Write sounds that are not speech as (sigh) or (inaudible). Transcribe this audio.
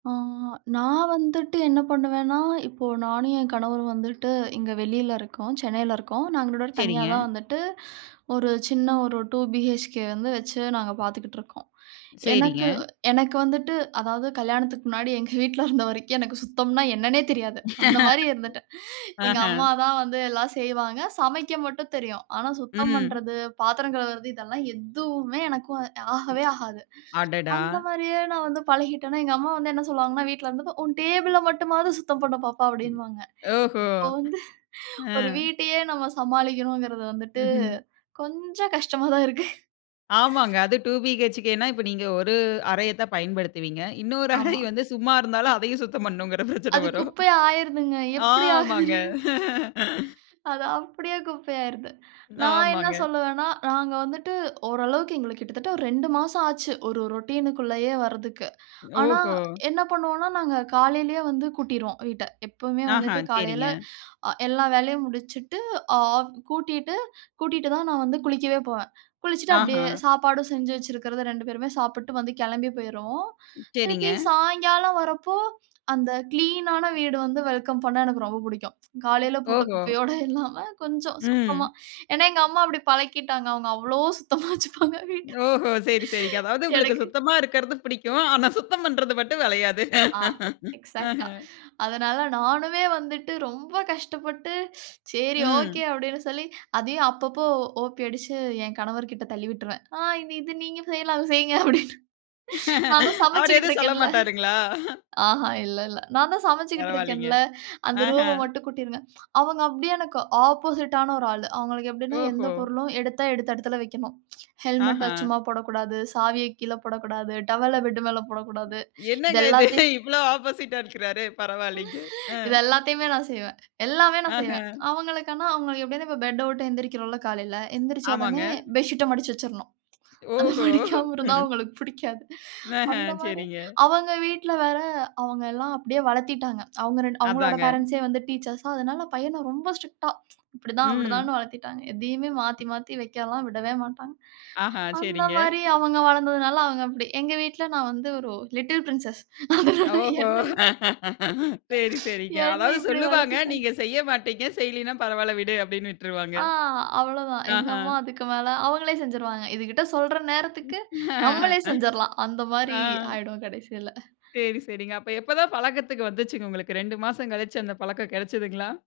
ஆ நான் வந்துட்டு என்ன பண்ணுவேன்னா, இப்போ நானும் என் கணவரும் வந்துட்டு இங்க வெளியில இருக்கோம் சென்னைல இருக்கோம் நாங்க தனியா சரிங்க. தான் வந்துட்டு ஒரு சின்ன ஒரு 2 BHK வந்து வச்சு நாங்க பாத்துக்கிட்டு இருக்கோம். எனக்கு சரிங்க. எனக்கு வந்துட்டு அதாவது கல்யாணத்துக்கு முன்னாடி எங்க வீட்ல இருந்த வரைக்கும் எனக்கு சுத்தம்னா என்னன்னே தெரியாது அந்த மாரி (laughs) இருந்துட்டேன். எங்க ஆஹா. அம்மா தான் வந்து எல்லாம் செய்வாங்க. சமைக்க மட்டும் தெரியும். ஆனா சுத்தம் ம். பண்றது, பாத்திரம் கழுவுறது, இதெல்லாம் எதுவுமே எனக்கும் ம். ஆகவே ஆகாது. அடடா! அந்த மாரியே நான் வந்து பழகிட்டேன்னா எங்க அம்மா வந்து என்ன சொல்லுவாங்கன்னா வீட்ல இருந்த போது "உன் டேபிள மட்டுமாவது சுத்தம் பண்ணு பாப்பா" ம். அப்டின்னுவாங்க ஓஹோ! இப்ப வந்து அ. ஒரு வீட்டையே நம்ம சமாளிக்கணும்ங்கறது வந்துட்டு ம்ஹ்ம். கொஞ்சம் கஷ்டமா தான் இருக்கு. ஆமாங்க அது 2 BHK னா இப்ப நீங்க ஒரு அறைய தான் பயன்படுத்துவீங்க. இன்னொரு அறை ஆமா. வந்து சும்மா இருந்தாலும் அதயும் சுத்தம் பண்ணணும்ன்கிற பிரச்சன அது வரும். குப்பையா ஆயிருதுங்க. எப்டி ஆகுதுனே ஆமாங்க தெரியல்ல. அது (laughs) அப்டியே குப்பையாயிறுது. நான் என்ன ஆமாங்க. சொல்லுவேன்னா, நாங்க வந்துட்டு ஓரளவுக்கு எங்களுக்கு கிட்டத்தட்ட ஒரு 2 மாசம் ஆச்சு. ஒரு ரொட்டினுக்கு உள்ளேயே வர்றதக்கு. ஆனா ஓஹோ. என்ன பண்ணுவோம்னா நாங்க காலயிலேயே வந்து கூட்டிருவோம் வீட்ட. எப்போமே ஆஹா வந்துட்டு காலையில சரிங்க. எல்லா வேலையும் முடிச்சுட்டு, ஆப் கூட்டிட்டு கூட்டிட்டு தான் நான் வந்து குளிக்கவே போவேன். குளிச்சுட்டு அப்டியே ஆஹான். சாப்பாடு செஞ்சு வைச்சிருக்கறத 2 பேருமே சாப்ட்டு வந்து கிளம்பி போயிருவோம். சரிங்க. திருப்பி சாயங்காலம் வரப்போ அந்த கிளீனான வீடு வந்து வெல்கம் பண்ண எனக்கு ரொம்ப புடிக்கும். ம். காலயில போட்ட ஓஹோ! குப்பையோடு இல்லாம கொஞ்சம் சுத்தமா ம். ஏன்னா எங்க அம்மா அப்டி பழக்கிட்டாங்க. அவங்க அவ்ளோ சுத்தமா வச்சுப்பாங்க வீட்ட. ஓஹோ! சரி சரி. அதாவது உங்களுக்கு எனக்கு சுத்தமா இருக்கறது பிடிக்கும். ஆனா சுத்தம் பண்றது மட்டும் வளையாது. ஆ, (laughs) அஹ. எக்ஸாட்டா. அதனால நானுமே வந்துட்டு ரொம்ப கஷ்டப்பட்டு "சரி, ஓகே" ம். அப்டினு சொல்லி அதயும் அப்பப்போ ஓப்பி அடிச்சு என் கணவர் கிட்ட தள்ளி விட்டுருவேன். "ஆ இது நீங்க செய்யலாம். அத செய்யுங்க." அப்டினு. "நானும் (laughs) அவர் சமைச்சுகிட்டு எதும் இருக்கேன்ல. சொல்லமாட்டாருங்களா? ஆஹா இல்ல இல்ல. நான் தான் சமைச்சுகிட்டு பரவால்லிங்க. இருக்கேன்ல. அந்த அஹ. ரூம்ம மட்டும் கூட்டிருங்க." அவங்க அப்டியே எனக்கு ஆப்போசிட்டான ஒரு ஆள. அவங்களுக்கு எப்டினா எந்த ஓஹோ! பொருளும் எடுத்தா எடுத்த இடத்துல வைக்கணும். ஹெல்மெட்ட ஆஹான். சும்மா போடக்கூடாது, சாவியக் கீழ போடக்கூடாது, டவல்ல ம். பெட் மேல போடக்கூடாது. இது என்னங்க இது எல்லாத்தையும் இவ்ளோ ஆப்போசிட்டா இருக்குறாரு பரவால்லிங்க. அ. இது எல்லாத்தையுமே நான் செய்வேன். எல்லாமே நான் செய்வேன். அஹன். அவங்களுக்கு ஆனா அவங்களுக்கு எப்டியும் இப்ப பெட்ட உட்டு எழுந்திரிக்கிறோம்ல காலைல, ஆமாங்க. எந்திரிச்சவுடனே பெட்ஷீட்ட மடிச்சு வச்சுறணும். அத ஓஹோ! மடிக்காம இருந்தா அவங்களுக்கு புடிக்காது. அந்த அஹன் மாரி சரிங்க. அவங்க வீட்ல வேற, அவங்க எல்லாம் அப்டியே வளத்திட்டாங்க. அவங்க 2 அவங்களோட அதாங்க. பேரன்ட்ஸே வந்து டீச்சர்ஸா. அதனால பையன ரொம்ப ஸ்ட்ரிக்ட்டா "இப்படிதான். ம். அப்டிதான்னு." வளர்த்திட்டாங்க. எதையுமே மாத்தி மாத்தி வைக்கலாம் விடவே மாட்டாங்க. ஆஹ, அந்த சரிங்க. மாரி அவங்க வளந்ததுனால அவங்க அப்டி. எங்க வீட்ல நான் வந்து ஒரு "Little Princess" அதனால ஓஹோ! என்னயு (laughs) சரி சரிங்க. என்ன அதாவது இப்டி சொல்லுவாங்க, வளர்த்திட்டாங்க. நீங்க செய்ய மாட்டீங்க செய்லினா "பரவால்ல விடு." அப்டினு விட்ருவாங்க. ஆ அவ்வளதான். எங்க ஆஹா. அம்மா அதுக்கு மேல அவங்களே செஞ்சிருவாங்க." இதுகிட்ட சொல்ற நேரத்துக்கு நம்மளே (laughs) செஞ்சிறலாம்." அந்த மாரி ஆ. ஆயிடும் கடைசீல. சரி சரிங்க. அப்ப எப்பதான் பழக்கத்துக்கு வந்துச்சுங்க உங்களுக்கு? 2 மாசம் கழித்து அந்த பழக்கம் கெடச்சசுதுங்களா?